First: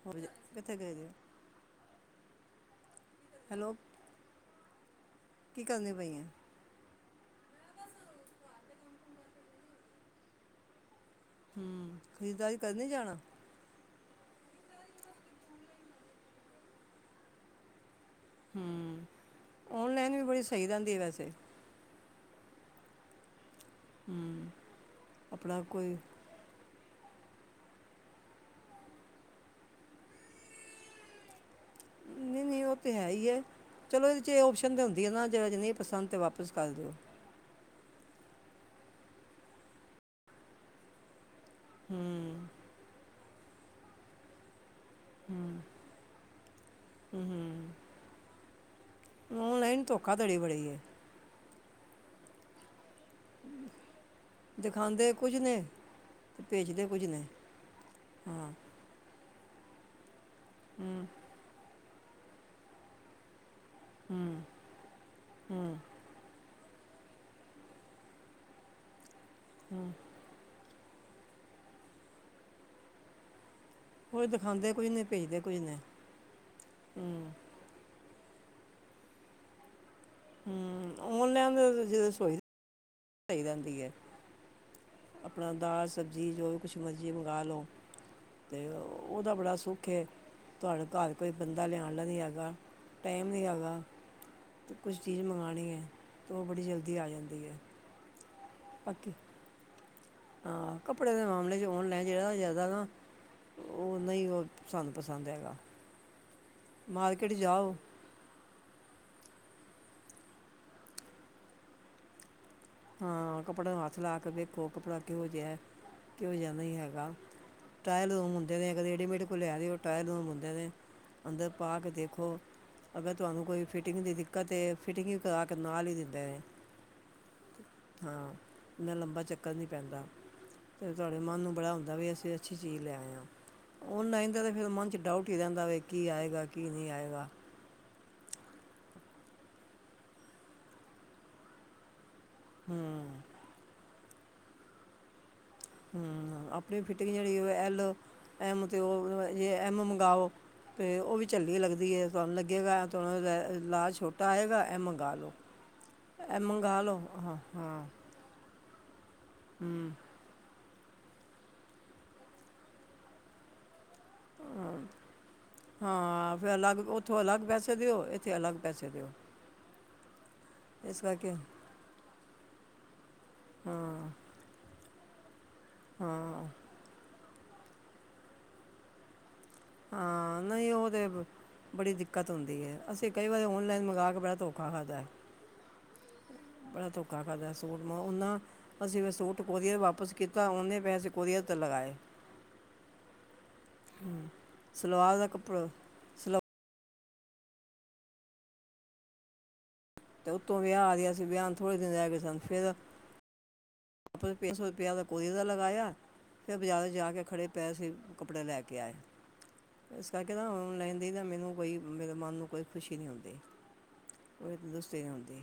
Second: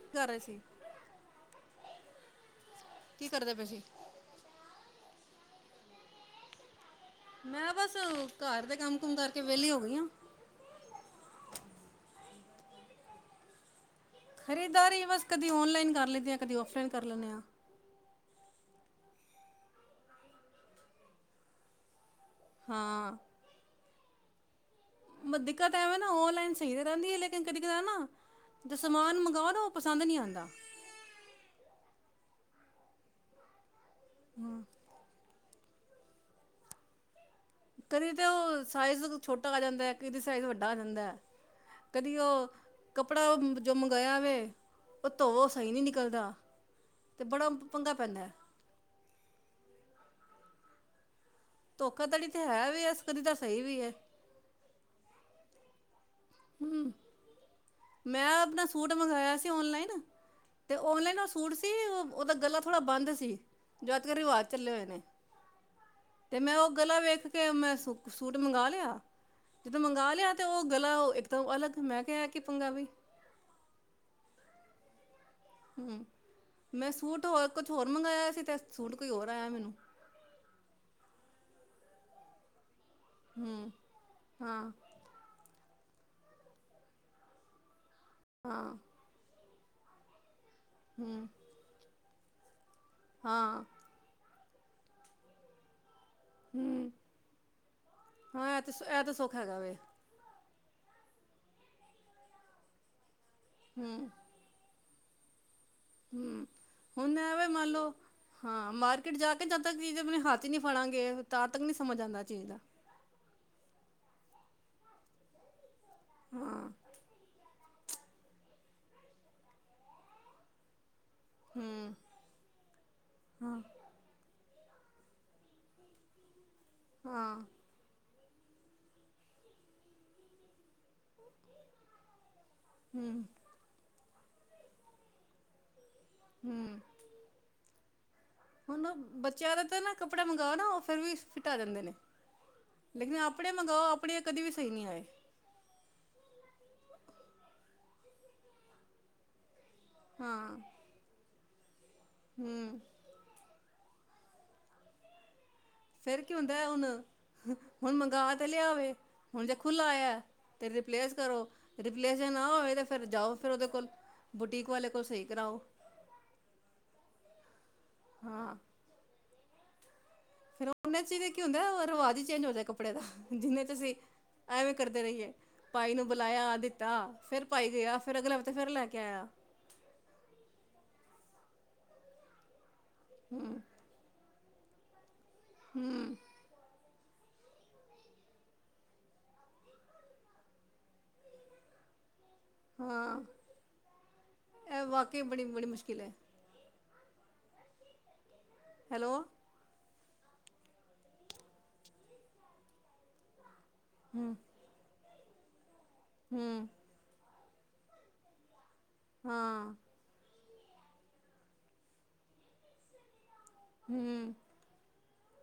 ਕੀ ਕਰ ਰਹੇ ਸੀ ਕੀ। ਕਰਦੇ। ਪਏ। ਹੈਲੋ ਸੀ। ਕੀ। ਕਰਨੀ। ਪਈਆਂ। ਮੈਂ ਬਸ ਘਰ ਦੇ ਕੰਮ ਕੁਮ ਕਰਕੇ ਵਿਹਲੀ ਹੋ ਗਈ ਹ। ਹੂੰ ਖਰੀਦਦਾਰੀ ਕਰਨ ਨੀ ਜਾਣਾ ਖਰੀਦਾਰੀ ਬਸ ਕਦੇ ਔਨਲਾਈਨ ਕਰ ਲੈਂਦੇ ਹਾਂ ਕਦੀ ਔਫਲਾਈਨ ਕਰ ਲੈਂਦੇ ਹਾਂ। ਹੂੰ ਔਨਲਾਈਨ ਵੀ ਬੜੀ ਸਹੀ ਰਹਿੰਦੀ ਹੈ ਵੈਸੇ ਹਾਂ। ਹੂੰ ਦਿੱਕਤ ਐ ਵੇ ਨਾ ਔਨਲਾਈਨ। ਸਹੀ ਤਾਂ ਰਹਿੰਦੀ ਹੈ ਲੇਕਨ ਕਦੇ ਕ ਨਾ ਜ ਸਮਾਨ ਮੰਗਓ ਨਾ ਉਹ ਪਸੰਦ ਨਹੀਂ ਆਉਂਦਾ। ਨਹੀਂ ਨਹੀਂ ਉਹ ਤਾਂ ਹੈ ਈ ਏ ਚਲੋ ਇਹਦੇ 'ਚ ਇਹ ਓਪਸ਼ਨ ਤਾਂ ਹੁੰਦੀ ਹੈ ਨਾ। ਜੇ। ਅਜ। ਨਹੀਂ। ਪਸੰਦ। ਤਾਂ। ਵਾਪਸ। ਕਰ। ਦਿਓ। ਕਦੀ ਤਾਂ ਉਹ ਸਾਈਜ਼ ਛੋਟਾ ਆ ਜਾਂਦਾ ਏ ਕਦੀ ਸਾਈਜ਼ ਵੱਡਾ ਆ ਜਾਂਦਾ ਹਏ। ਕਦੀ। ਉਹ। ਹੂੰ ਕੱਪੜਾ। ਜੋ। ਮੰਗਵਾਇਆ। ਵੇ। ਉਹ। ਧੋਵੋ। ਹੂੰ ਸਹੀ। ਨਹੀਂ। ਨਿਕਲਦਾ। ਤੇ। ਬੜਾ। ਹੂੰ ਭੰਗਾ। ਪੈਂਦਾ। ਔਨਲਾਈਨ ਧੋਖਾਧੜੀ ਬੜੀ ਏ। ਧੋਖਾ ਧੜੀ ਤੇ ਹੈ ਵੀ ਹੈ ਕਦੀ ਤਾਂ ਸਹੀ ਵੀ ਹੈ। ਦਿਖਾਉਂਦੇ ਕੁਝ ਨੇ। ਤੇ ਭੇਜਦੇ ਹਮ ਕੁਝ ਨੇ ਮੈਂ ਹਾਂ ਆਪਣਾ ਸੂਟ ਮੰਗਵਾਇਆ ਸੀ। ਓਨਲਾਈਨ। ਤੇ ਹੂੰ ਓਨਲਾਈਨ ਉਹ ਸੂਟ ਸੀ ਉਹਦਾ ਗਲਾ ਥੋੜ੍ਹਾ ਬੰਦ ਸੀ ਜੋ ਅਜ ਕੱਲ ਹੂੰ ਰਿਵਾਜ਼ ਚੱਲੇ ਹੋਏ ਨੇ। ਹੂੰ ਤੇ ਮੈਂ ਉਹ ਗਲਾ ਵੇਖ ਕੇ ਮੈਂ ਸੂ ਸੂਟ ਮੰਗਵਾ ਲਿਆ। ਜਦੋਂ ਹੂੰ ਮੰਗਾ ਲਿਆ ਤੇ ਉਹ ਗਲਾ ਇੱਕਦਮ ਅਲੱਗ ਮੈਂ ਕਿਹਾ ਕਿ ਪੰਗਾ ਵੀ ਕੁਝ ਦਿਖਾਉਦੇ ਕੁਝ ਨ। ਕਈਦਾ ਕੋਈ ਨਹੀਂ। ਹੂ ਮੈਂ ਸੂਟ ਹੋਰ ਕੁਛ ਹੋਰ ਮੰਗਵਾਇਆ ਸੀ ਅਤੇ ਸੂਟ ਕੋਈ ਹੋਰ ਆਇਆ ਮੈਨੂੰ ਹੂ ਮੁੰਡੇ ਜਦੋਂ ਸੋਇ ਸਹੀ ਹੂੰ ਰਹਿੰਦੀ ਹੈ ਹਾਂ ਆਪਣਾ ਦਲ ਸਬਜ਼ੀ ਜੋ ਵੀ ਕੁਛ ਮਰਜ਼ੀ ਮੰਗਾਵਾ ਲਓ ਤੇ ਹਾਂ ਓ ਉਹਦਾ ਬੜਾ ਸੁੱਖ ਹੈ ਤੁਹਾਡੇ ਘਰ ਹੂੰ ਕੋਈ ਬੰਦਾ ਲਿਆਉਣ ਵਾਲਾ ਨਹੀਂ ਹੈਗਾ ਟਾਈਮ ਨਹੀਂ ਹਾਂ ਹੈਗਾ ਅਤੇ ਕੁਛ ਚੀਜ਼ ਮੰਗਵਾਉਣੀ ਹੈ ਤਾਂ ਉਹ ਬੜੀ ਹੂੰ ਜਲਦੀ ਆ ਜਾਂਦੀ ਹੈ ਹਾਂ ਇਹ ਤੇ ਇਹ ਤਾਂ ਬਾਕੀ ਸੁੱਖ ਹੈਗਾ ਵ ਹਾਂ ਕੱਪੜੇ ਦੇ ਮਾਮਲੇ 'ਚ ਔਨਲਾਈਨ ਜਿਹੜਾ ਜ਼ਿਆਦਾ ਨਾ ਉਹ ਹੂੰ ਨਹੀਂ ਹੀ ਸਾਨੂੰ ਪਸੰਦ ਹੈਗਾ ਹੂੰ ਹੁਣ ਮਾਰਕੀਟ ਐ ਵੇ ਮੰਨ ਜਾਓ ਲਓ ਹਾਂ ਮਾਰਕੀਟ ਜਾ ਕੇ ਜਦ ਤੱਕ ਚੀਜ਼ ਆਪਣੇ ਹੱਥ ਹੀ ਨਹੀ ਫੜਾਂਗੇ ਤਾਂ ਤੱਕ ਨਹੀਂ ਸਮਝ ਆਉਂਦਾ ਚੀਜ਼ ਦਾ ਹਾਂ ਕੱਪੜਿਆਂ ਨੂੰ ਹੱਥ ਲਾ ਕੇ ਦੇੇਖੋ ਕੱਪੜਾ ਕਿਹੋ ਜਿਹਾ ਕਿਹੋ ਜਿਹਾ ਹਾਂ ਨਹੀਂ ਹੈਗਾ ਟ੍ਰੀ ਰੂਮ ਹੁੰਦੇ ਨੇ ਰੇਡੀਮੇਡ ਕੋਈ ਲੈ ਰੇ ਆ ਟ੍ਰੀ ਰੂਮ ਹੁੰਦੇ ਨੇ ਅੰਦਰ ਪਾ ਕੇ ਹੂੰ ਦੇਖੋ ਅਗਰ ਤੁਹਾਨੂੰ ਹਾਂ ਕੋਈ ਫਿਟ ਫਿਟਿੰਗ ਦੀ ਦਿੱਕਤ ਹੈ ਫਿਟਿੰਗ ਵੀ ਕਰਾ ਕੇ ਨਾਲ ਹੀ ਦਿੰਦੇ ਨੇ ਹਾਂ ਹਾਂ ਮੈਂ ਲੰਬਾ ਚੱਕਰ ਨੀ ਪੈਂਦਾ ਤੇ ਤੁਹਾਡੇ ਮਨ ਨੂੰ ਬੜਾ ਹੁੰਦਾ ਵੀ ਅਸੀਂ ਅੱਛੀ ਚੀਜ਼ ਲੈ ਹੂੰ ਆਇਆ ਔਨਲਾਈਨ ਤਾਂ ਫਿਰ ਮਨ 'ਚ ਡਾਊਟ ਹੀ ਰਹਿੰਦਾ ਵ ਕੀ ਆਏਗਾ ਕੀ ਹੂੰ ਨਹੀਂ ਆਏਗਾ ਹੁਣ ਬੱਚਿਆਂ ਦਾ ਤਾਂ ਨਾ ਕੱਪੜਾ ਮੰਗਓ ਨਾ ਉਹ ਫਿਰ ਵੀ ਫਿਟਾ ਆ ਜਾਂਦੇ ਨੇ। ਹੂੰ ਲੇਕਿਨ ਆਪਣੇ ਮੰਗਓ ਆਪਣੇ ਕਦੇ ਵੀ ਸਹੀ ਨਹੀਂ ਆਏ ਹੂ ਆਪਣੀ ਫਿਟਿੰਗ ਜਿਹੜੀ ਐਲ ਐਮ ਤੇ ਉਹ ਐਮ ਗਾਓ ਹਾਂ ਤੇ ਉਹ ਵੀ ਝੱਲੀ ਲੱਗਦੀ ਤੁਹਾਨੂੰ ਹੂੰ ਲੱਗੇਗਾ ਤੁਹੂੰ ਲਾਹ ਛੋਟ ਟਾਇਗਾ ਇਹ ਮੰਗਾ ਲਓ ਫਿਰ ਕੀ ਹੁੰਦਾ ਹੁਣ ਹਾਂ ਹਾਂ ਹੁਣ ਮੰਗਵਾ ਤੇ ਲਿਆਵੇ ਹੁਣ ਜੇ ਹਮ, ਖੁੱਲਾ ਆ ਤੇ ਰਿਪਲੇਸ ਕਰੋ ਰਿਪਲੇਸ ਨਾ ਹੋਵੇ ਤੇ ਫਿਰ ਜਾਓ ਫਿਰ ਉਹਦੇ ਕੋਲ ਬੁਟੀਕ ਵਾਲੇ ਕੋਲ ਸਹੀ ਕਰਾਓ ਹਾਂ ਫਿਰ ਅਲੱਗ ਉੱਥੋਂ ਅਲੱਗ ਪੈਸੇ ਦਿਓ ਇੱਥੇ ਅਲੱਗ ਹਾਂ ਪੈਸੇ ਦੇਓ ਫਿਰ ਉਹਨਾਂ ਚ ਕੀ ਹੁੰਦਾ ਰਿਵਾਜ਼ ਹੀ ਚੇਂਜ ਹੋਦਾ ਕੱਪੜੇ ਦਾ ਜਿੰਨਾਂ ਚ ਅਸੀਂ ਹਾਂ ਐਵੇਂ ਕਰਦੇ ਰਹੀਏ ਪਾਈ ਨੂੰ ਹਾਂ ਬੁਲਾਇਆ ਦਿੱਤਾ ਫਿਰ ਪਾਈ ਗਿਆ ਫਿਰ ਅਗਲੇ ਹਫ਼ਤੇ ਫਿਰ ਲੈ ਕੇ ਆਇਆ ਹਾਂ ਨਹੀਂ ਉਹ ਤਾਂ ਬੜੀ ਦਿੱਕਤ ਹੁੰਦੀ ਹੈ ਅਸੀਂ ਕਈ ਵਾਰੀ ਔਨਲਾਈਨ ਮੰਗਵਾ ਕੇ ਧੋ ਕਾਰਾ ਜਾਏ ਹੂੰ,,, ਬੜਾ ਧੋਖਾ ਕਰਦਾ ਸੂਟ ਮੈਂ ਓਨਾ ਅਸੀਂ ਸੂਟ ਕੋਰੀਅਰ ਵਾਪਿਸ ਕੀਤਾ ਉਹਨੇ ਪੈਸੇ ਕੋਰੀਅਰ ਤੇ ਲਗਾਏ ਹਾਂ ਇਹ ਸਲਵਾਰ ਵਾਕਈ ਦਾ ਬੜੀ ਬੜੀ ਕੱਪੜਾ ਮੁਸ਼ਕਿਲ ਹੈ ਸਲਵਾ ਹੈਲੋ ਅਤੇ ਉੱਤੋਂ ਵਿਆਹ ਆ ਗਿਆ ਸੀ ਵਿਆਹ ਨੂੰ ਥੋੜੇ ਦਿਨ ਰਹਿ ਗਏ ਸਨ ਫਿਰ ਆਪਣਾ ਪ ਪੰਜ ਸੌ ਰੁਪਇਆ ਦਾ ਕੋਰੀਅਰ ਦਾ ਲਗਾਇਆ ਫਿਰ ਹੂੰ ਬਜ਼ਾਰੋ ਜਾ ਕੇ ਖੜੇ ਪੈਸੇ ਕੱਪੜੇ ਲੈ ਕੇ ਆਏ ਹਾਂ ਇਸ ਕਰਕੇ ਤਾਂ ਔਨਲਾਈਨ ਦੀ ਤਾਂ ਮੈਨੂੰ ਕੋਈ ਮੇਰੇ ਮਨ ਨੂੰ ਕੋਈ ਖੁਸ਼ੀ ਨਹੀਂ ਹੁੰਦੀ ਹੂ,,, ਕੋਈ ਤੰਦੁਸਤੇ ਨਹੀਂ ਆਉਂਦੀ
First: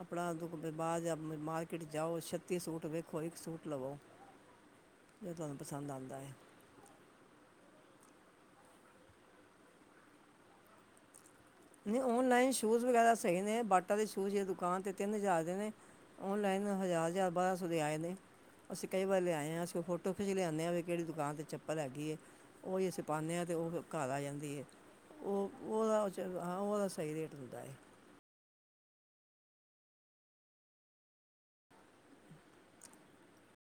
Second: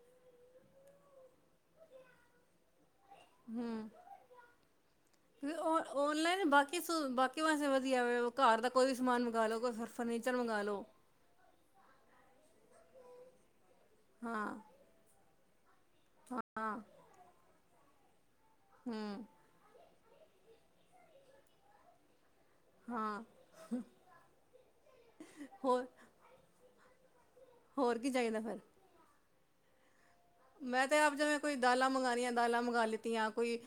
ਆਪਣਾ ਬਾਅਦ ਮਾਰਕਿਟ ਜਾਓ ਛੱਤੀ ਸੂਟ ਵਿੱਚ ਜੋ ਹੂ ਤੁਹਾਨੂੰ ਪਸੰਦ ਆਉਂਦਾ ਹੈ ਔਨਲਾਈਨ ਬਾਕੀ ਸਲੂ ਕਿ ਵਸੇ ਵਧੀਆ ਹੋ ਘਰ ਦਾ ਕੋਈ ਵੀ ਸਮਾਨ ਮੰਗਵਾ ਲੋੋ ਕੋਈ ਫਰਨੀਚਰ ਮੰਗ ਲ ਲੋ ਨਹੀਂ ਔਨਲਾਈਨ ਸ਼ੂਜ਼ ਵਗੈਰਾ ਸਹੀ ਨੇ ਬਾਟਾ ਦੇ ਸ਼ੂ ਹਾਂ ਦੁਕਾਨ 'ਤੇ ਤਿੰਨ ਹਜ਼ਾਰ ਦੇ ਨੇ ਔਨਲਾਈਨ ਹਾਂ ਹਜ਼ਾਰ ਹਜ਼ਾਰ ਬਾਰ੍ਹਾਂ ਸੌ ਆਏ ਨੇ ਅਸੀਂ ਕਈ ਵਾਰ ਹੂੰ ਲਿਆਏ ਹਾਂ ਅਸੀਂ ਉਹ ਫੋਟੋ ਟੋਫ ਚ ਲਿਆਉਦੇ ਹ ਵੀ ਕਿਹੜੀ ਦੁਕਾਨ ਤੇ ਚੱਪਲ ਹੈਗੀ ਹੈ ਓਈ ਅਸੀਂ ਹਾਂ ਪਾਨੇ ਆਂ ਤੇ ਓ ਘਰ ਆ ਜਾਂਦੀ ਐ ਓ ਹੋਰ ਓਦਾ ਹਾਂ ਓਦਾ ਸਈ ਰੇਟ ਹੁੰਦਾ ਏ। ਹੋਰ ਕੀ ਚਾਈਦਾ ਫਿਰ? ਮੈਂ ਤੇ ਆਪ ਜਿਵੇਂ ਕੋਈ ਦਾਲਾਂ ਮੰਗਾਣੀਆਂ ਦਾਲਾਂ ਮੰਗ ਲਿੱਤੀਆਂ ਕੋਈ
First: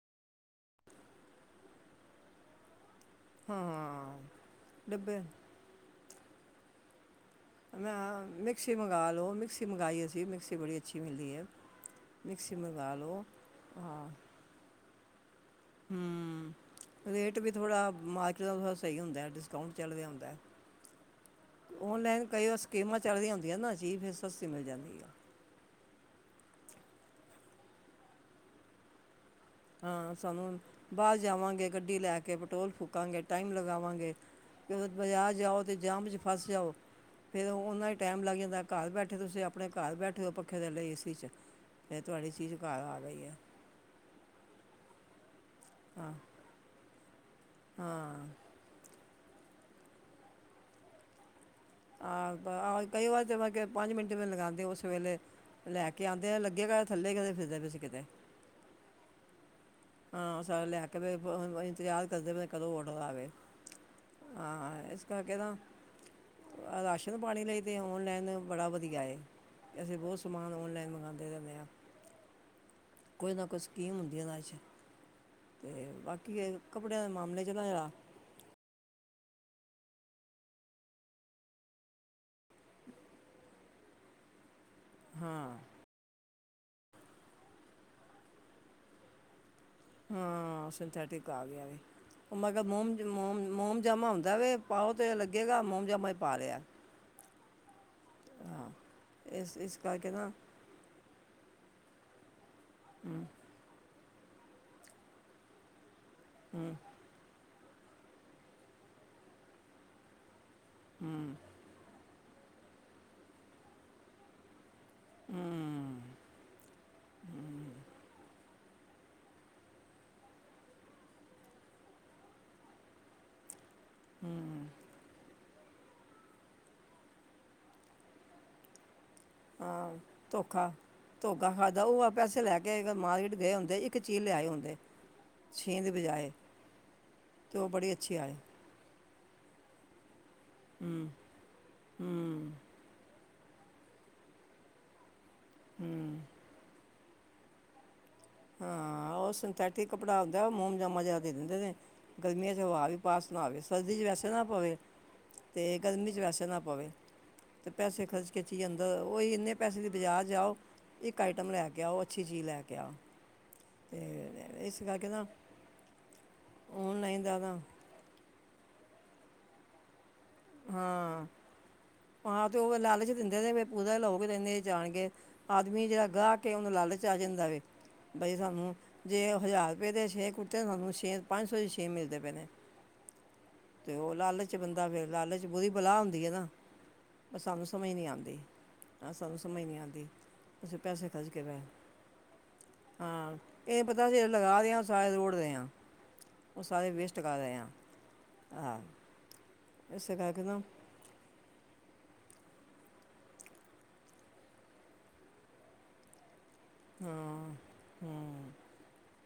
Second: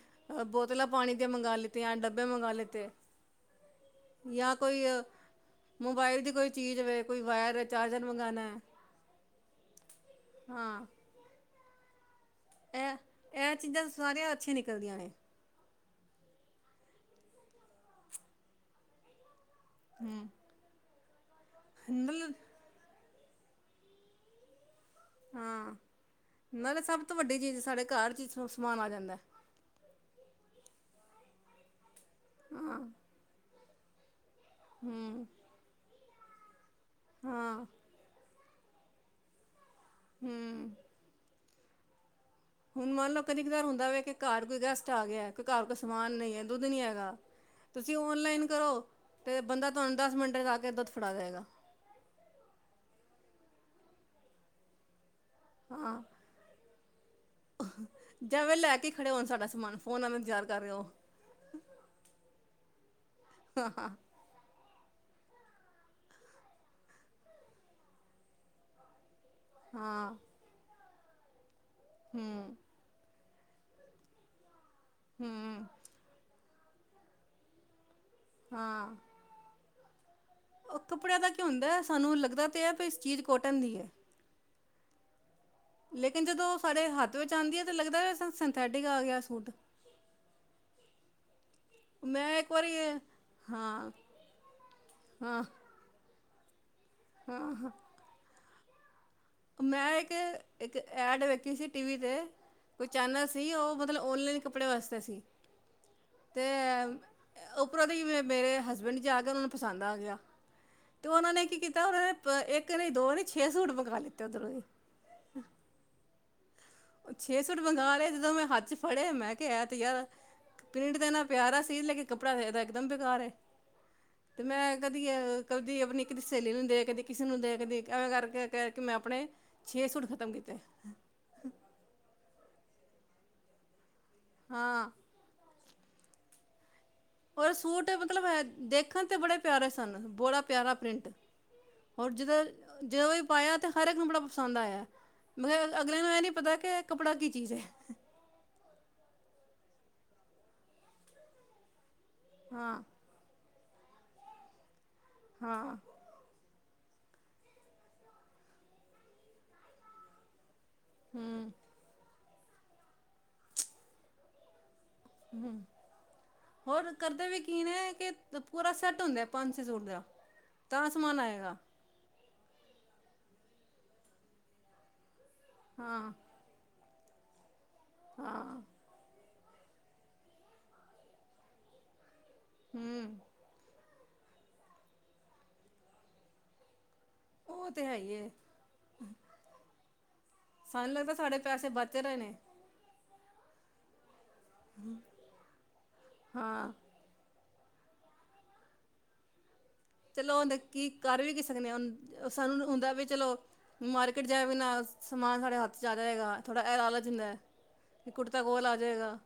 ਬੋਤਲਾਂ ਪਾਣੀ ਦੀਆਂ ਮੰਗਾਂ ਲਿੱਤੀਆਂ ਡੱਬੇ ਮੰਗ ਲਿੱਤੇ। ਹਾਂ ਜਾਂ ਕੋਈ ਡੱਬੇ ਮੋਬਾਇਲ ਦੀ ਕੋਈ ਚੀਜ਼ ਵੇ ਕੋਈ ਵਾਇਰ ਚਾਰਜਰ ਮੈਂ ਮੰਗਾਣਾ ਹੈ ਮਿਕਸੀ ਮੰਗਾਂਲੋ ਮਿਕਸੀ ਮੰਗਈ ਅਸੀਂ ਮਿਕਸੀ ਬੜੀ ਹਾਂ ਅੱਛੀ ਮਿਲਦੀ ਐ। ਮਿਕਸੀ ਮੰਗਾਵਾ ਲੋ ਹਾਂ। ਅੱਛੀ ਨਿਕਲਦੀਆਂ ਨੇ। ਹੂੰ ਰੇਟ ਵੀ ਥੋੜਾ ਮਾਰਕੀਟ ਦਾ ਥੋੜਾ ਸਈ ਹੁੰਦਾ [unintelligible] ਅਕਾਊਂਟ ਚਲਵੇ ਹੂੰ ਹੁੰਦਾ ਔਨਲਾਈਨ ਨਲ ਕਈ ਵ ਸਕੀਮਾਂ ਚੱਲਦੀਆਂ ਹੁੰਦੀਆਂ ਨਾ ਚੀਜ਼ ਫਿਰ ਸਸਤੀ ਮਿਲ ਜਾਂਦੀ ਆ ਹਾਂ ਨਾਲੇ ਸਭ ਤੋਂ ਵੱਡੀ ਚੀਜ਼ ਸਾਡੇ ਘਰ ਚ ਸਮਾਨ ਆ ਜਾਂਦਾ ਹਾਂ ਸਾਨੂੰ ਬਾਰ ਜਾਵਾਂਗੇ ਗੱਡੀ ਲੈ ਕੇ ਪੈਟਰੋਲ ਹਾਂ ਫੂਕਾਂਗੇ ਟਾਈਮ ਲਗਾਵਾਂਗੇ ਫਿਰ ਹੂੰ ਬਾਜ਼ਾਰ ਜਾਓ ਤੇ ਜਾਮ ਚ ਫਸ ਜਾਓ ਫਿਰ ਹਾਂ ਓਨਾਂ ਈ ਟੈਮ ਲੱਗ ਜਾਂਦਾ ਘਰ ਬੈਠੇ ਤੁਸੀਂ ਆ ਆਪਣੇ ਘਰ ਬੈਠੇ ਪੱਖੇ ਹੂੰ ਥੱਲੇ ਏ ਸੀ ਚ ਫਿਰ ਤੁਹਾਡੀ ਚੀਜ਼ ਘਰ ਹੁਣ ਆ ਮੰਨ ਲਓ ਗਈ ਹੈ ਕਦੀ ਕਦਾਰ ਹੁੰਦਾ ਵ ਕਿ ਘਰ ਕੋਈ ਗੈਸਟ ਆ ਗਿਆ। ਘਰ ਕੋ ਸਮਾਨ ਹਾਂ ਨਈ ਐ ਦੁੱਧ ਨੀ ਹੈਗਾ। ਤੁਸੀਂ ਹਾਂ ਔਨਲਾਈਨ ਕਰੋ ਤੇ ਬੰਦਾ ਤੁਹਾਨੂੰ ਦਸ ਮਿੰਟ ਜਾ ਕੇ ਦੁੱਧ ਫੜਾ ਜਾਏਗਾ। ਆ ਬਾ ਆ ਕਈ ਵਾਰ ਤਾਂ ਮੈਂ ਕਿਆ ਪੰਜ ਮਿੰਟ ਵੀ ਨੀ ਲਗਾਂਦੇ ਓਸ ਵੇਲੇ ਲੈ ਹਾਂ ਕੇ ਆਂਦੇ ਆ ਲੱਗੇਗਾ ਥੱਲੇ ਕਿਦੇ ਫਿਰਦੇ [unintelligible] ਕਿਤੇ ਜੈਵੇਂ ਲੈ ਕੇ ਖੜ੍ਹੇ ਹੋਣ ਸਾਡਾ ਸਮਾਨ। ਫੋਨਾਂ ਦਾ ਹਾਂ ਇੰਤਜ਼ਾਰ ਕਰ ਸਾਰੇ ਰਹੇ ਲੈ ਹੋ ਕੇ ਇੰਤਜ਼ਾਰ ਕਰਦੇ ਪ ਕਦੋਂ ਔਡਰ ਆਵੇ। ਹਾਂ ਹਾਂ ਇਸ ਕਰਕੇ ਤਾਂ ਰਾਸ਼ਨ ਪਾਣੀ ਲਈ ਤੇ ਔਨਲਾਈਨ ਬੜਾ ਵਧੀਆ ਏ। ਅਸੀਂ ਹਾਂ ਬੋਤ ਸਮਾਨ ਔਨਲਾਈਨ ਮੰਗਾਂਦੇ ਰੈਂਦੇ ਆਂ। ਹੂੰ ਕੋਈ ਨਾ ਕੋਈ ਸਕੀਮ ਹੁੰਦੀ ਐ ਏਨਾ ਚ ਹੂੰ। ਤੇ ਬਾਕੀ ਏ ਕੱਪੜਿਆਂ ਦੇ ਮਾਮਲੇ ਚ [unintelligible] ਹਾਂ। ਓ ਕੱਪੜਿਆਂ ਦਾ ਕੀ ਹੁੰਦਾ ਸਾਨੂੰ ਲੱਗਦਾ ਤਾ ਐ ਵੀ ਇਸ ਚੀਜ਼ ਕੋਟਨ ਦੀ ਐ। ਹਾਂ। ਲੇਕਿਨ ਜਦੋਂ ਓ ਸਾਡੇ ਹੱਥ ਵਿੱਚ ਆਂਦੀ ਆ ਤੇ ਲੱਗਦਾ ਸਿੰਥੈਟਿਕ ਆ ਗਿਆ ਸੂਟ। ਹਾਂ ਸਿੰਥੈਟਿਕ ਆ ਗਿਆ ਵੀ। ਮੈਂ ਇੱਕ ਕਾ ਵਾਰੀ ਹਾਂ ਮੋਮ-ਮੋਮ ਹਾਂ ਮੋਮਜਾਮਾ ਹੁੰਦਾ ਵ ਪਾਓ ਤਾਂ ਲੱਗੇਗਾ ਮੋਮ ਜਾਮਾ ਪਾ ਰਿਆ। ਹਾਂ-ਹਾਂ ਹਾਂ। ਇਸ ਇਸ ਮੈਂ ਕਰਕੇ ਨਾ ਇੱਕ-ਇੱਕ ਐਡ ਵੇਖੀ ਸੀ ਟੀ ਵੀ ਤੇ ਕੋਈ ਹਮ, ਚੈਨਲ ਸੀ ਓ ਤਲਬ ਔਨਲਾਈਨ ਕੱਪੜੇ ਵਾਸਤੇ ਸੀ ਤੇ ਹੂੰ। ਉੱਪਰੋਂ ਦੀ ਮੇਰੇ ਹਸਬੈਂਡ ਜਾ ਕੇ ਓਨਾਂ ਨੂੰ ਪਸੰਦ ਆ ਗਿਆ। ਤੇ ਓਨਾਂ ਹਮ, ਨੇ ਕੀ ਕੀਤਾ ਓਨਾ ਨੇ ਇੱਕ ਨੀ ਦੋ ਨੀ ਛੇ ਸੂਟ ਮੰਗਾ ਲਿੱਤੇ ਓਧਰੋਂ ਹੀ। ਹੂੰ। ਛੇ ਸੂਟ ਮੰਗਾ ਲੇ ਜਦੋਂ ਮੈਂ ਹੱਥ ਚ ਫੜੇ ਮੈਂ ਕਿਆ ਐ ਤੇ ਯਾਰ ਪ੍ਰਿੰਟ ਤੇ ਇੰਨਾ ਪਿਆਰਾ ਸੀ ਲੇਕਿਨ ਕੱਪੜਾਦਾ ਇਕਦਮ ਬੇਕਾਰ ਏ। ਤੇ ਹਮ, ਮੈਂ ਕਦੀ ਅ ਕਦੀ ਆਪਣੀ ਇੱਕ [unintelligible] ਸਹੇਲੀ ਨੂੰ ਦੇ ਕਦੀ ਕਿਸੇ ਨੂੰ ਦੇਖਦੀ ਐਵੇਂ ਕਰਕੇ ਕਰਕੇ ਮੈਂ ਆਪਣੇ ਛੇ ਹਾਂ ਸੂਟ ਖਤਮ ਕੀਤੇ ਧੋਖਾ-ਧੋਖਾ ਖਾਧਾ ਓ ਆ ਪੈਸੇ ਲੈ ਕੇ ਮਾਰਕੀਟ ਗਏ ਹੁੰਦੇ ਇੱਕ ਇੱਕ ਚੀਜ਼ ਲਿਆਏ ਹਦੇ ਹਾਂ ਛੇਂ ਦੇ ਬਜਾਏ। ਔਰ ਤੇ ਉਹ ਸੂਟ ਬੜੀ ਅੱਛੀ ਮਤਲਬ ਆਏ ਦੇਖਣ ਤੇ ਬੜੇ ਪਿਆਰੇ ਸਨ ਬੋੜਾ। ਪਿਆਰਾਾ ਪ੍ਰਿੰਟ ਹੂੰ ਜ ਹੂੰ ਜਿਹੋਂ ਪਾਇਆ ਤਾਂ ਹਰ ਇੱਕ ਨੂੰ ਬੜਾ ਪਸੰਦ ਆਇਆ। ਮਗ ਕਿਹਾ ਅਗਲਿਆਂ ਨੂੰ ਇਹ ਹੂੰ ਨਹੀਂ ਪਤਾ ਕਿ ਕੱਪੜਾ ਕੀ ਚੀਜ਼ ਹੈ। ਹਾਂ ਉਹ ਸਿੰਥੈਟਿਕ ਕੱਪੜਾ ਆਉਂਦਾ ਮੋਮਜਾਮਾ ਜਿਆਦਾ ਦੇ ਦਿੰਦੇ ਨੇ ਗਰਮੀਆਂ 'ਚ ਹਾਂ ਹਵਾ ਵੀ ਉਪਸ ਨਾ ਆਵੇ ਸਰਦੀ ' ਵੈਸੇ ਨਾ ਪਵੇ ਹਾਂ ਤੇ ਗਰਮੀ ਚ ਵੈਸੇ ਨਾ ਪਵੇ। ਪੈਸੇ ਖਰਚ ਖਿੱਚ ਅੰਦਰ ਇੰਨੇ ਪਸੇ ਦੀ ਬਜ਼ਾਰ ਜਾਓ ਇੱਕ ਹਮ ਆਈਟਮ ਲੈ ਕੇ ਗਿਆ ਉਹ ਅੱਛੀ ਚੀਜ਼ ਲੈ ਕੇ ਆ। ਅਤੇ ਇਸ ਨਾ ਹਮ ਹੋਰ ਔਨਲਾਈਨ ਕਰਦੇ ਜ਼ਿਆਦਾ ਵੀਕੀਨ ਕਿ ਪੂਰਾ ਸੈੱਟ ਹੁੰਦਾ ਪੰਜ ਛੇ ਸੂਟ ਦਾ। ਤਾਂ ਸਮਾਨ ਆਏਗਾ ਹਾਂ-ਹਾਂ ਤੇ ਓ ਲਾਲਚ ਦਿੰਦੇ ਨੇ [unintelligible] ਜਾਣਗੇ। ਆਦਮੀ ਜੇੜਾ ਹਾਂ ਗਾ ਕੇ ਓਨੂੰ ਲਾਲਚ ਆ ਜਾਂਦਾ ਵੇ ਬਈ ਹਾਂ ਸਾਨੂੰ ਜੇ ਹਜ਼ਾਰ ਰੁਪਏ ਦੇ ਛੇ ਕੁੜਤੇ ਤੁਹਾਨੂੰ ਛੇ ਪੰਜ ਸੌ ਦੇ ਛੇ ਮਿਲਦੇ ਪਏ ਨੇਮ ਹਮ। ਤੇ ਉਹ ਲਾਲਚ ਬੰਦਾ ਫਿਰ ਲਾਲਚ ਬੁਰੀ ਪਲਾਹ ਹੁੰਦੀ ਹੈ ਨਾ। ਪਰ ਸਾਨੂੰ ਉਹ ਤੇ ਸਮਝ ਹੈ ਨਹੀਂ ਹੀ ਹੈ ਆਉਂਦੀ। ਸਾਨੂੰ ਸਮਝ ਨਹੀਂ ਆਉਂਦੀ ਅਸੀ ਸਾਨੂੰ ਪੈਸੇ ਲੱਗਦਾ ਖਚ ਸਾਡੇ ਕੇ ਪੈ ਪੈਸੇ ਬਚ ਰਹੇ ਨੇ ਹਾਂ ਇਹ ਪਤਾ ਅਸੀਂ ਲਗਾ ਦੇ ਹਾਂ ਸਾਰੇ ਦੋੜਦੇ ਹਾਂ ਉਹ ਹਾਂ ਸਾਰੇ ਵੇਸਟ ਪੁਟਕਾਰਾਲ ਹਾਂ ਆਂ। ਚਲੋ ਕੀ ਕਰ ਵੀ ਕਿਸੇਦੇ ਸਾਨੂੰ ਹੁੰਦਾ ਵੀ ਚਲੋ। ਮਾਰਕੀਟ ਜਾ ਵੀ ਨਾ ਸਮਾਨ ਸਾਡੇ ਹੱਥ ਜ਼ਿਆ ਰਿਦਾ ਹੈਗਾ। ਥੋੜਾ ਹੈਰਾਾਲਾ ਜਾਂਿੰਦਾ ਹਾਂ ਵੀ ਕੁੜਤਾ ਹੂੰ ਕੋਲ ਆ ਜਾਵੇਗਾ।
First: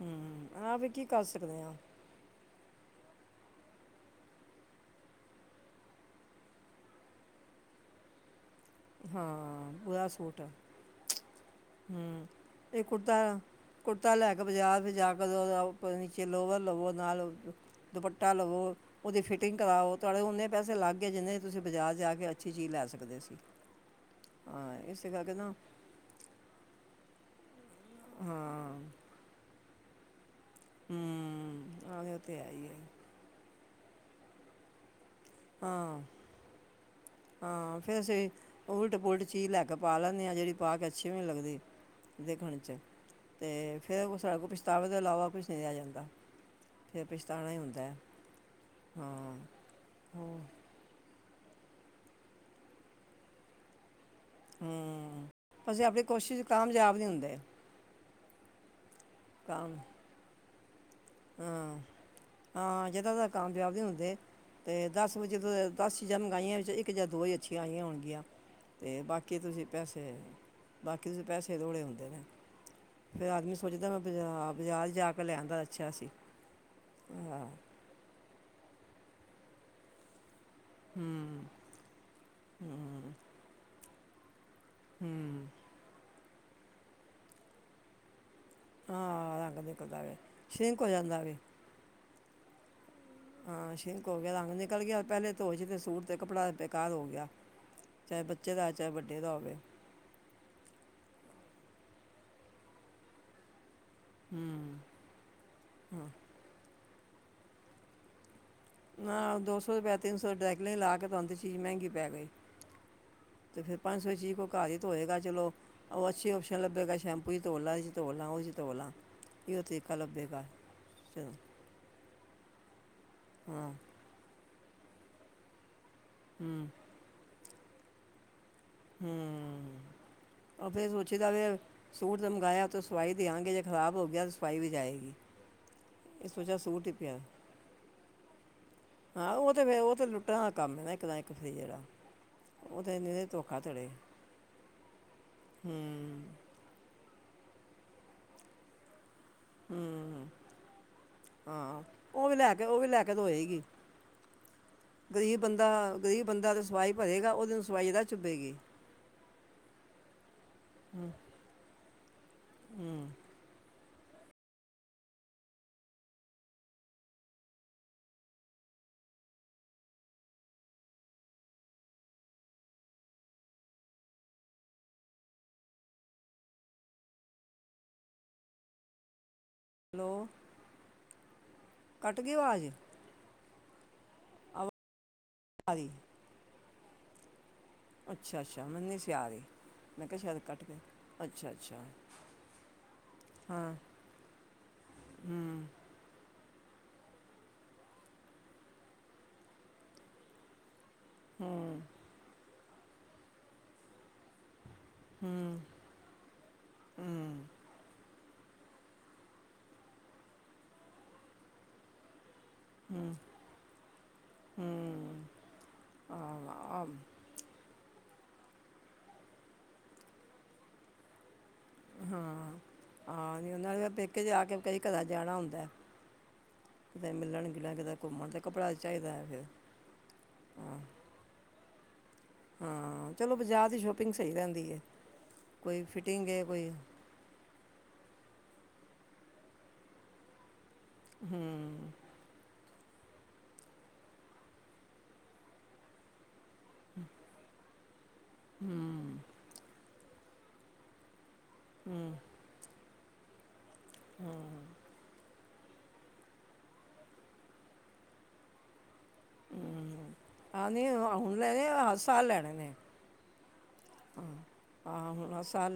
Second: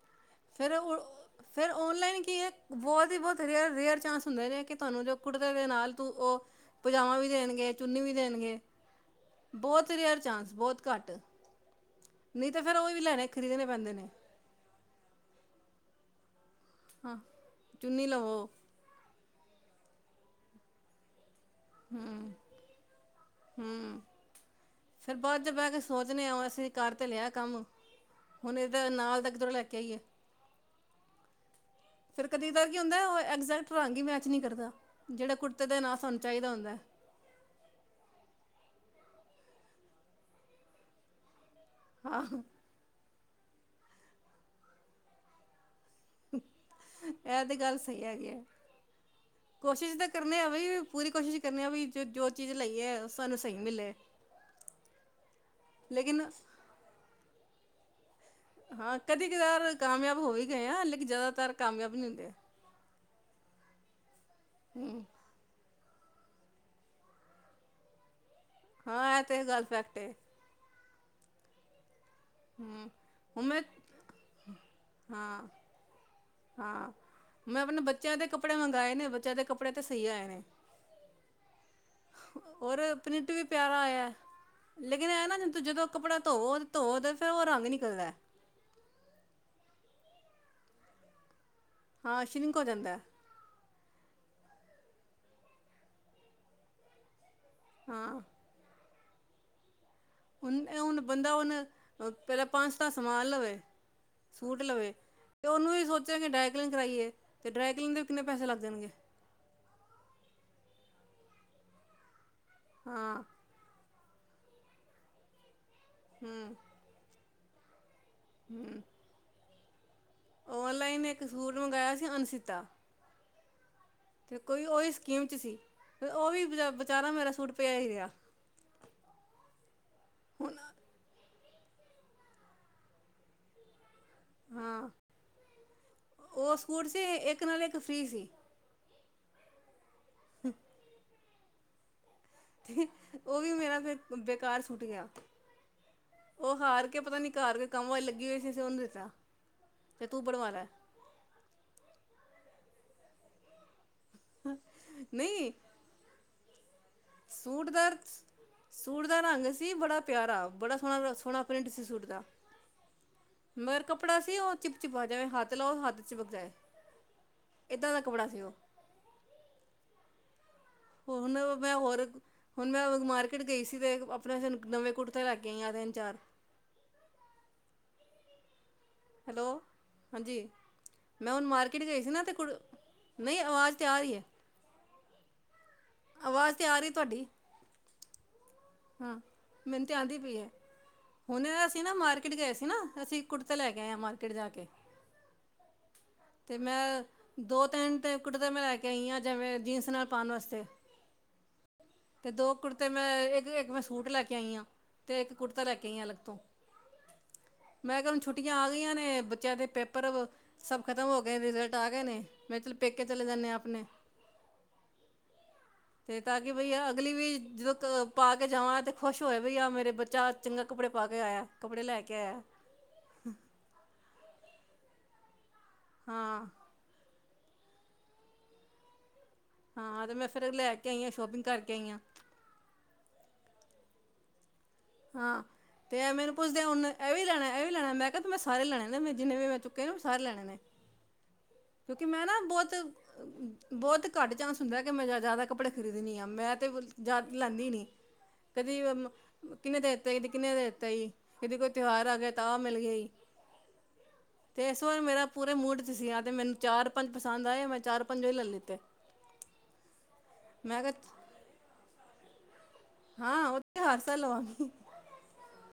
ਹੂੰ ਫਿਰ ਆਹ ਵੀ ਕੀ ਕਰ ਸਕਦੇ ਫਿਰ ਹਾਂ ਔਨਲਾਈਨ ਕੀ ਹੈ। ਬਹੁਤ ਹੀ ਬਹੁਤ ਰੇਅਰ ਰੇਅਰ ਚਾਂਸ ਹੁੰਦਾ ਰਿਹਾ। ਤੁਹਾਨੂੰ ਜੋ ਕੁੜਤੇ ਦੇ ਨਾਲ ਤੂੰ ਉਹ ਪਜਾਮਾ ਵੀ ਦੇਣਗੇ ਚੁੰਨੀ ਵੀ ਦੇਣਗੇ। ਹਾਂ ਬਹੁਤ ਬੁਰਾ ਰੇਅਰ ਸੂਟ ਆ ਚਾਂਸ ਬਹੁਤ ਘੱਟ ਹੂੰ ਨਹੀਂ ਤਾਂ ਫੇਰ ਇਹ ਉਹ ਵੀ ਲੈਣੇ ਕੁੜਤਾ ਖਰੀਦਣੇ ਪੈਂਦੇ ਨੇ। ਕੁੜਤਾ ਲੈ ਬਾਜ਼ਾਰ ਫ ਜਾ ਕੇ ਨੀਚੇ ਲੋਵਰ ਲਵੋ ਹਾਂ ਨਾਲ ਦੁਪੱਟਾ ਲਵੋ ਉਹਦੀ ਫਿਟਿੰਗ ਕਰਵਾਓ ਤੁਹਾਡੇ ਉਓਨੇ ਪੈਸੇ ਲੱਗ ਗਏ ਜਿਹਦੇ ਦੀ ਤੁਸੀਂਜ਼ਾਰ ਜਾ ਕੇ ਅੱਛੀ ਚੀਜ਼ ਲੈ ਸਕਦੇ ਸੀ। ਹਮ ਹਾਂ ਇਸੇ ਫਿਰ ਕਰਕੇ ਬਾਅਦ ਚ ਨਾ ਬਹਿ ਕੇ ਸੋਚਦੇ ਆ ਅਸੀਂ ਕਰ ਤੇ ਲਿਆ ਕੰਮ ਹੁਣ ਹਾਂ ਇਹਦਾ ਨਾਲ ਤ ਕਿੱਧਰੋਂ ਲੈ ਕੇ ਆਈਏ। ਹੂੰ ਆਹੋ ਉਹ ਫਿਰ ਤੇ ਕਦੀ ਹੈ ਹੀ ਤਾਰ ਹੈ ਕੀ ਹੁੰਦਾ ਉਹ ਐਗਜੈਕਟ ਰੰਗ ਹੀ ਮੈਚ ਨਹੀਂ ਕਰਦਾ ਜਿਹੜਾ ਕੁੜਤੇ ਦਾ ਨਾਲ ਹਾਂ ਸਾਨੂੰ ਚਾਹੀਦਾ ਹੁੰਦਾ। ਹਾਂ ਫੇਰ ਅਸੀਂ ਉਲਟ ਪੁਲਟ ਚੀਜ਼ ਲੈ ਕੇ ਪਾ ਲੈਂਦੇ ਆਾਂ ਜਿਹੜੀ ਪਾ ਕੇ ਅੱਛੀ ਵੀ ਨਹੀਂ ਲੱਗਦੀ। ਹਾਂ ਦੇਖਣ 'ਚ ਤੇ ਫਿਰ ਪਛਤਾਵੇ ਦੇ ਇਲਾਵਾ ਕੁਛ ਨਹੀਂ ਲਿਆ ਜਾਂਦਾ। ਫਿਰ ਇਹ ਪਛਤਾਉਣਾ ਤੇ ਹੀ ਗੱਲ ਹੁੰਦਾ ਸਹੀ ਹੈਗੀ ਹੈ ਹਾਂ। ਕੋਸ਼ਿਸ਼ ਤਾਂ ਹੋਰ ਕਰਨੇ ਆ ਬ ਪੂਰੀ ਕੋਸ਼ਿਸ਼ ਕਰਨੇ ਆ ਵੀ ਜੋ ਜੋ ਚੀਜ਼ ਲਈ ਹੈ ਸਾਨੂੰ ਸਹੀ ਮਿਲੇ। ਹ ਅਸੀਂ ਆਪਣੀ ਲੇਕਿਨ ਕੋਸ਼ਿਸ਼ 'ਚ ਕਾਮਯਾਬ ਨਹੀਂ ਹੁੰਦੇ। ਹਾਂ ਕਦੇ ਕਦੇਾਰ ਕਾਮ ਕਾਮਯਾਬ ਹੋ ਵੀ ਗਏ ਆ ਲੇਕਿਨ ਜ਼ਿਆਦਾਤਰ ਹਾਂ ਕਾਮਯਾਬ ਨੀ ਹੁੰਦੇ। ਹਾਂ ਜਿੱਦਾਂ ਕਾਮਯਾਬ ਨਹੀਂ ਹੁੰਦੇ ਅਤੇ ਹੂੰ ਦਸ ਵੇ। ਜਦੋਂ ਦਸ ਜਨਮ ਗਾਈਆਂ ਵਿੱਚ ਇੱਕ ਜਾਂ ਦੋ ਹੀ ਅੱਛੀਆਂ ਆਈਆਂ ਹੋਣਗੀਆਂ। ਅਤੇ ਹਾਂ ਇਹ ਬਾਕੀ ਤੇ ਗੱਲ ਤੁਸੀਂ ਫੈਕਟ ਹੈ ਪੈਸੇ ਬਾਕੀ ਤੁਸੀਂ ਪਸੇ ਤੋੜੇ ਆਉਦੇ ਨੇ ਹੂੰ ਫਿਰ ਹੁਣ ਆਦਮੀ ਸੋਚਦਾ ਮੈਂ ਬ ਬਜ਼ਾਰ ਜਾ ਕੇ ਹਾਂ ਲੈਣਦਾ। ਹਾਂ ਮੈਂ ਆਪਣੇ ਬੱਚਿਆਂ ਦੇ ਕੱਪੜੇ ਮੰਗਵਾਏ ਨੇ ਬੱਚਿਆਂ ਦੇ ਕੱਪੜੇ ਤੇ ਸਹੀ ਆਏ ਨੇ। ਹੂੰ ਹੋਰ ਹੂੰ ਪ੍ਰਿੰਟ ਵੀ ਪਿਆਰਾ ਆ। ਲੇਕਿਨ ਇਹ ਨਾ ਹੂੰ ਜ ਤੂੰ ਜਦੋਂ ਕਪੜਾ ਧੋ ਧੋ ਤਾਂ ਫਿਰ ਉਹ ਰੰਗ ਨ ਨਹੀਂ ਨਿਕਲਦਾ। ਹਾਂ ਰੰਗ ਨਖਦਾ ਵ ਿੰਕ ਹੋ ਜਾਂਦਾ ਵੀ। ਹਾਂ ਅਸ਼ਨੀਕੋ ਜਾਂਿੰਦਾ। ਹਾਂ ਸ਼ਿੰਕ ਹੋ ਗਿਆ ਰੰਗ ਨਿਕਲ ਗਿਆ ਪਹਿਲੇ ਧੋਸ਼ ਤੇ ਸੂਟ ਤੇ ਕੱਪੜਾ ਬੇਕਾਰ ਹੋ ਗਿਆ ਹਾਂ ਚਾਹੇ ਬੱਚੇ ਦਾ ਚਾਹੇ ਵੱਡ ਦਾ ਹੋਵੇ। ਹੁਣ ਹੁਣ ਬੰਦਾ ਹੁਣ ਪਹਿਲਾਂ ਪੰਜ ਦਾ ਸਮਾਲ ਲਵੇ। ਸੂਟ ਹੂੰ ਲਵੇ ਤੇ ਉਹਨੂੰ ਵੀ ਸੋਚਿਆ ਕਿ ਡਾਇਕਲਿੰਗ ਕਰਾਈਏ। ਅਤੇ ਡਰਾਈਕਲਿੰ ਦੇ ਕਿਨੇ ਪੈਸੇ ਲੱਗ ਜਾਗੇ। ਨਾ ਦੋ ਸੌ ਰੁਪਏ ਆ ਤਿੰਨ ਸੌ ਡਰਿਕਲੀਨ ਲਾ ਕੇ ਤੁਹਾਨੂੰ ਤੇ ਚੀਜ਼ ਮਹਿੰਗੀ ਪੈ ਗਈ ਹਾਂ ਤੇ ਫਿਰ ਪੰਜ ਸੌ ਚੀਜ਼ ਕੋਈ ਘਰ ਹੀ ਧੋਏਗਾ ਚਲੋ ਉਹ ਅੱਛੀ ਹੂੰ ਓਪਸ਼ਨ ਲੱਭੇਗਾ ਸ਼ੈਂਪੂ ਚ ਧੋ ਲੈ ਧੋ ਲਾ ਉੰਝ ਧੋ ਲਾ ਕੀ ਉੱਥੇ ਲਭੇ ਔਨਲਾਈਨ ਇੱਕ ਸੂਟ ਮੰਗਵਾਇਆ ਸੀ ਹੁਣ ਸਿੱਤਾ ਹਾਂ ਅਤੇ ਕੋਈ ਉਹੀ ਸਕੀਮ 'ਚ ਸੀ ਅਤੇ ਉਹ ਵੀ ਵਿਚਾਰਾ ਮੇਰਾ ਸੂਟ ਪਿਆ ਹੀ ਰਿਹਾ ਹਮ ਉਹ ਫਿਰ ਸੋਚੀਦਾ ਵੀ ਸੂਟ ਤਾਂ ਮੰਗਵਾਇਆ ਤਾਂ ਸਵਾਈ ਦੇਆਂਗੇ ਜੇ ਖਰਾਬ ਹੋ ਗਿਆ ਤਾਂ ਸਵਾਈ ਵੀ ਹਾਂ ਜਾਏਗੀ ਉਹ ਸੂਟ ਸੀ ਇੱਕ ਨਾਲ ਇੱਕ ਫ੍ਰੀ ਸੀ ਹਾਂ ਉਹ ਤੇ ਫਿਰ ਉਹ ਤਾਂ ਲੁੱਟਣ ਦਾ ਕੰਮ ਹੈ ਨਾ ਇੱਕ ਨਾਲ ਇੱਕ ਫਰੀ ਜਿਹੜਾ ਉਹ ਤੇ ਇਹਨੇ ਉਹ ਵੀ ਧੋਖਾ ਮੇਰਾ ਧੜੇ ਬੇਕਾਰ ਸੂਟ ਗਿਆ ਹੂੰ ਉਹ ਹਾਰ ਕੇ ਪਤਾ ਨੀ ਘਾਰ ਕੇਈ ਕੰਮ ਵਾਲੀ ਲੱਗੀ ਹੋਈ ਸੀ ਅਸੀਂ ਉਹਨੂੰ ਦਿੱਤਾ ਤੇ ਤੂੰ ਹੂੰ ਬਣਵਾਲੈ ਹਾਂ ਉਹ ਵੀ ਲੈ ਕੇ ਉਹ ਵੀ ਲੈ ਕੇ ਦੇਏਗੀ ਗਰੀਬ ਨਹੀਂ ਬੰਦਾ ਕੋਈ ਬੰਦਾ ਸਵਾਈ ਭਰੇ ਉਦੋਂ ਸੂਟ ਦਾ ਸਵਾਈ ਤੇ ਚੁਬੇਗ ਸੂਟ ਦਾ ਰੰਗ ਸੀ ਬੜਾ ਪਿਆਰਾ ਬੜਾ ਸੋਹਣਾ ਸੋਹਣਾ ਪ੍ਰਿੰਟ ਸੀ ਸੂਟ ਦਾ ਹੂ,,, ਮਗਰ ਕੱਪੜਾ ਸੀ ਉਹ ਚਿਪ ਚਿਪਾ ਜਾ ਹੱਥ ਲਾਓ ਹੱਥ ਚਿਪਕ ਜਾਏ ਇੱਦਾਂ ਦਾ ਕੱਪੜਾ ਸੀ ਉਹ ਹੁਣ ਮੈਂ ਹੋਰ ਹੁਣ ਮੈਂ ਮਾਰਕੀਟ ਗਈ ਸੀ ਤੇ ਆਪਣੇ ਨਵੇਂ ਕੁੜਤੇ ਲੈ ਕੇ ਆਈ ਆਂ ਤਿੰਨ ਚਾਰ ਹੈਲੋ ਹੈਲੋ ਹਾਂਜੀ ਮੈਂ ਹੁਣ ਮਾਰਕੀਟ ਗਈ ਸੀ ਨਾ ਤੇ ਕੁੜ ਨਹੀਂ ਆਵਾਜ਼ ਤੇ ਆ ਰਹੀ ਹੈ ਅ ਆਈ ਆਵਾਜ਼ ਤੇ ਆ ਰਹੀ ਤੁਹਾਡੀ ਅੱਛਾ ਅੱਛਾ ਮੰਨੀ ਸੀ ਹਾਂ ਆ ਰਹੀ ਮੈਨੂੰ ਤਾਂ ਮੈਂ ਆਉਂਦੀ ਕਿਹਾ ਪਈ ਸ਼ਾਇਦ ਹੈ ਕੱਟ ਗਈ ਹੁਣ ਅੱਛਾ ਅਸੀਂ ਅੱਛਾ ਨਾ ਮਾਰਕੀਟ ਗਏ ਸੀ ਨਾ ਅਸੀਂ ਕੁੜਤੇ ਲੈ ਕੇ ਆਏ ਹਾਂ ਮਾਰਕੀਟ ਜਾ ਕੇ ਹੂ,,, ਤੇ ਮੈਂ ਦੋ ਤਿੰਨ ਤੇ ਕੁੜਤੇ ਮੈਂ ਲੈ ਕੇ ਆਈ ਹਾਂ ਜੈਵੇਂ ਜੀਨਸ ਨਾਲ ਪਾਉਣ ਵਾਸਤੇ ਹੂ,,, ਅਤੇ ਦੋ ਕੁੜਤੇ ਮੈਂ ਇੱਕ ਇੱਕ ਮੈਂ ਸੂਟ ਲੈ ਕੇ ਆਈ ਹਾਂ ਤੇ ਇੱਕ ਹੂੰ ਕੁੜਤਾ ਲੈ ਕੇ ਆਈ ਆ ਅਲੱਗ ਤੋਂ ਹੂੰ ਮੈਂ ਕਿਹਾ ਹੁਣ ਛੁਟ ਛੁੱਟੀਆਂ ਆ ਗਈਆਂ ਨੇ ਬੱਚਿਆਂ ਦੇ ਪੇਪਰ ਖ਼ਤਮ ਹੋ ਗਏ ਰਿਜ਼ਲਟ ਆ ਗਏ ਨੇ ਮੈਂ ਚਲ ਪੇਕੇ ਚਲੇ ਜਾਂਦੇ ਹਾਂ ਆਪਣੇ ਹੂ,,, ਤੇ ਤਾਂ ਕਿ ਬਈ ਅਗਲੀ ਵੀ ਜਦੋਂ ਕ ਪਾ ਕੇ ਜਾਵਾਂ ਤੇ ਖੁਸ਼ ਹੋਇਆ ਬਈ ਆ ਮੇਰੇ ਬੱਚਾ ਚੰਗਾ ਕੱਪੜੇ ਪਾ ਕੇ ਆਇਆ ਕੱਪੜੇ ਲੈ ਕੇ ਆਇਆ ਹਾਂ ਜ ਉਹਨਾਂ ਨੂੰ ਪੇਕੇ ਜਾ ਕੇ ਕਈ ਘਰ ਜਾਣਾ ਹੁੰਦਾ ਹਾਂ ਕਿਤੇ ਮਿਲਣ ਗਿੱਣ ਕਿਤੇ ਘੁੰਮਣ ਤਾਂ ਕੱਪੜਾ ਚਾਹੀਦਾ ਹੈ ਫਿਰ ਹਾਂ ਤੇ ਮੈਂ ਫਿਰ ਲੈ ਹਾਂ ਕੇ ਆਈ ਆਂ ਸ਼ੋਪਿੰਗ ਕਰਕੇ ਆਈ ਆਂ ਹਾਂ ਚਲੋ ਬਾਜਾਰ ਦੀ ਸ਼ੋਪਿੰਗ ਸਹੀ ਰਹਿੰਦੀ ਹੈ ਹਾਂ ਕੋਈ ਤੇ ਫਿਟਿੰਗ ਮੈਨੂੰ ਹੈ ਪੁੱਛਦੇ ਕੋਈ ਹੁਨ ਇਹ ਵੀ ਲੈਣਾ ਐ ਇਹ ਵੀ ਲੈਣਾ ਮੈਂ ਕਿਹਾ ਤੂੰ ਮੈਂ ਸਾਰੇ ਲੈਣੇ ਨੇ ਮੈਂ ਜਿੰਨੇ ਵੀ ਮੈਂ ਚੁੱਕੇ ਨੇ ਉਹ ਸਾਰੇ ਲੈਣੇ ਨੇ ਕਿਉਂਕਿ ਮੈਂ ਨਾ ਬਹੁਤ ਬਹੁਤ ਘੱਟ ਚਾਂਸ ਹੁੰਦਾ ਕਿ ਮੈਂ ਜ਼ਿਆਦਾ ਕੱਪੜੇ ਖਰੀਦਣੀ ਆ ਮੈਂ ਲੈਂਦੀ ਨੀ ਕਦੀ ਕਿੰਨੇ ਦਾ ਦਿੱਤਾ ਕਦੀ ਕਿੰਨੇ ਦਾ ਦਿੱਤਾ ਏ ਕਿਦੀ ਕੋਈ ਤਿਉਹਾਰ ਆ ਗਿਆ ਤਾਂ ਆ ਮਿਲ ਗਿਆ ਹੀ ਤੇ ਇਸ ਵਾਰ ਮੇਰਾ ਪੂਰੇ ਮੂਡ ਚ ਸੀ ਤੇ ਮੈਨੂੰ ਚਾਰ ਪੰਜ ਪਸੰਦ ਆਏ ਮੈਂ ਚਾਰ ਪੰਜ ਹੀ ਲੈ ਲਿੱਤੇ ਹੂ ਆਹ ਨ ਮੈਂ ਕਿਹਾ ਹੁਣ ਲੈਣੇ ਆ ਹਰ ਸਾਲ ਲੈਣੇ ਨੇ ਹਾਂ ਉਹ ਤੇੇ ਹਰ ਸਾਲ ਲਵਾਉਣੀ ਆ ਹੁਣ ਸਾਲ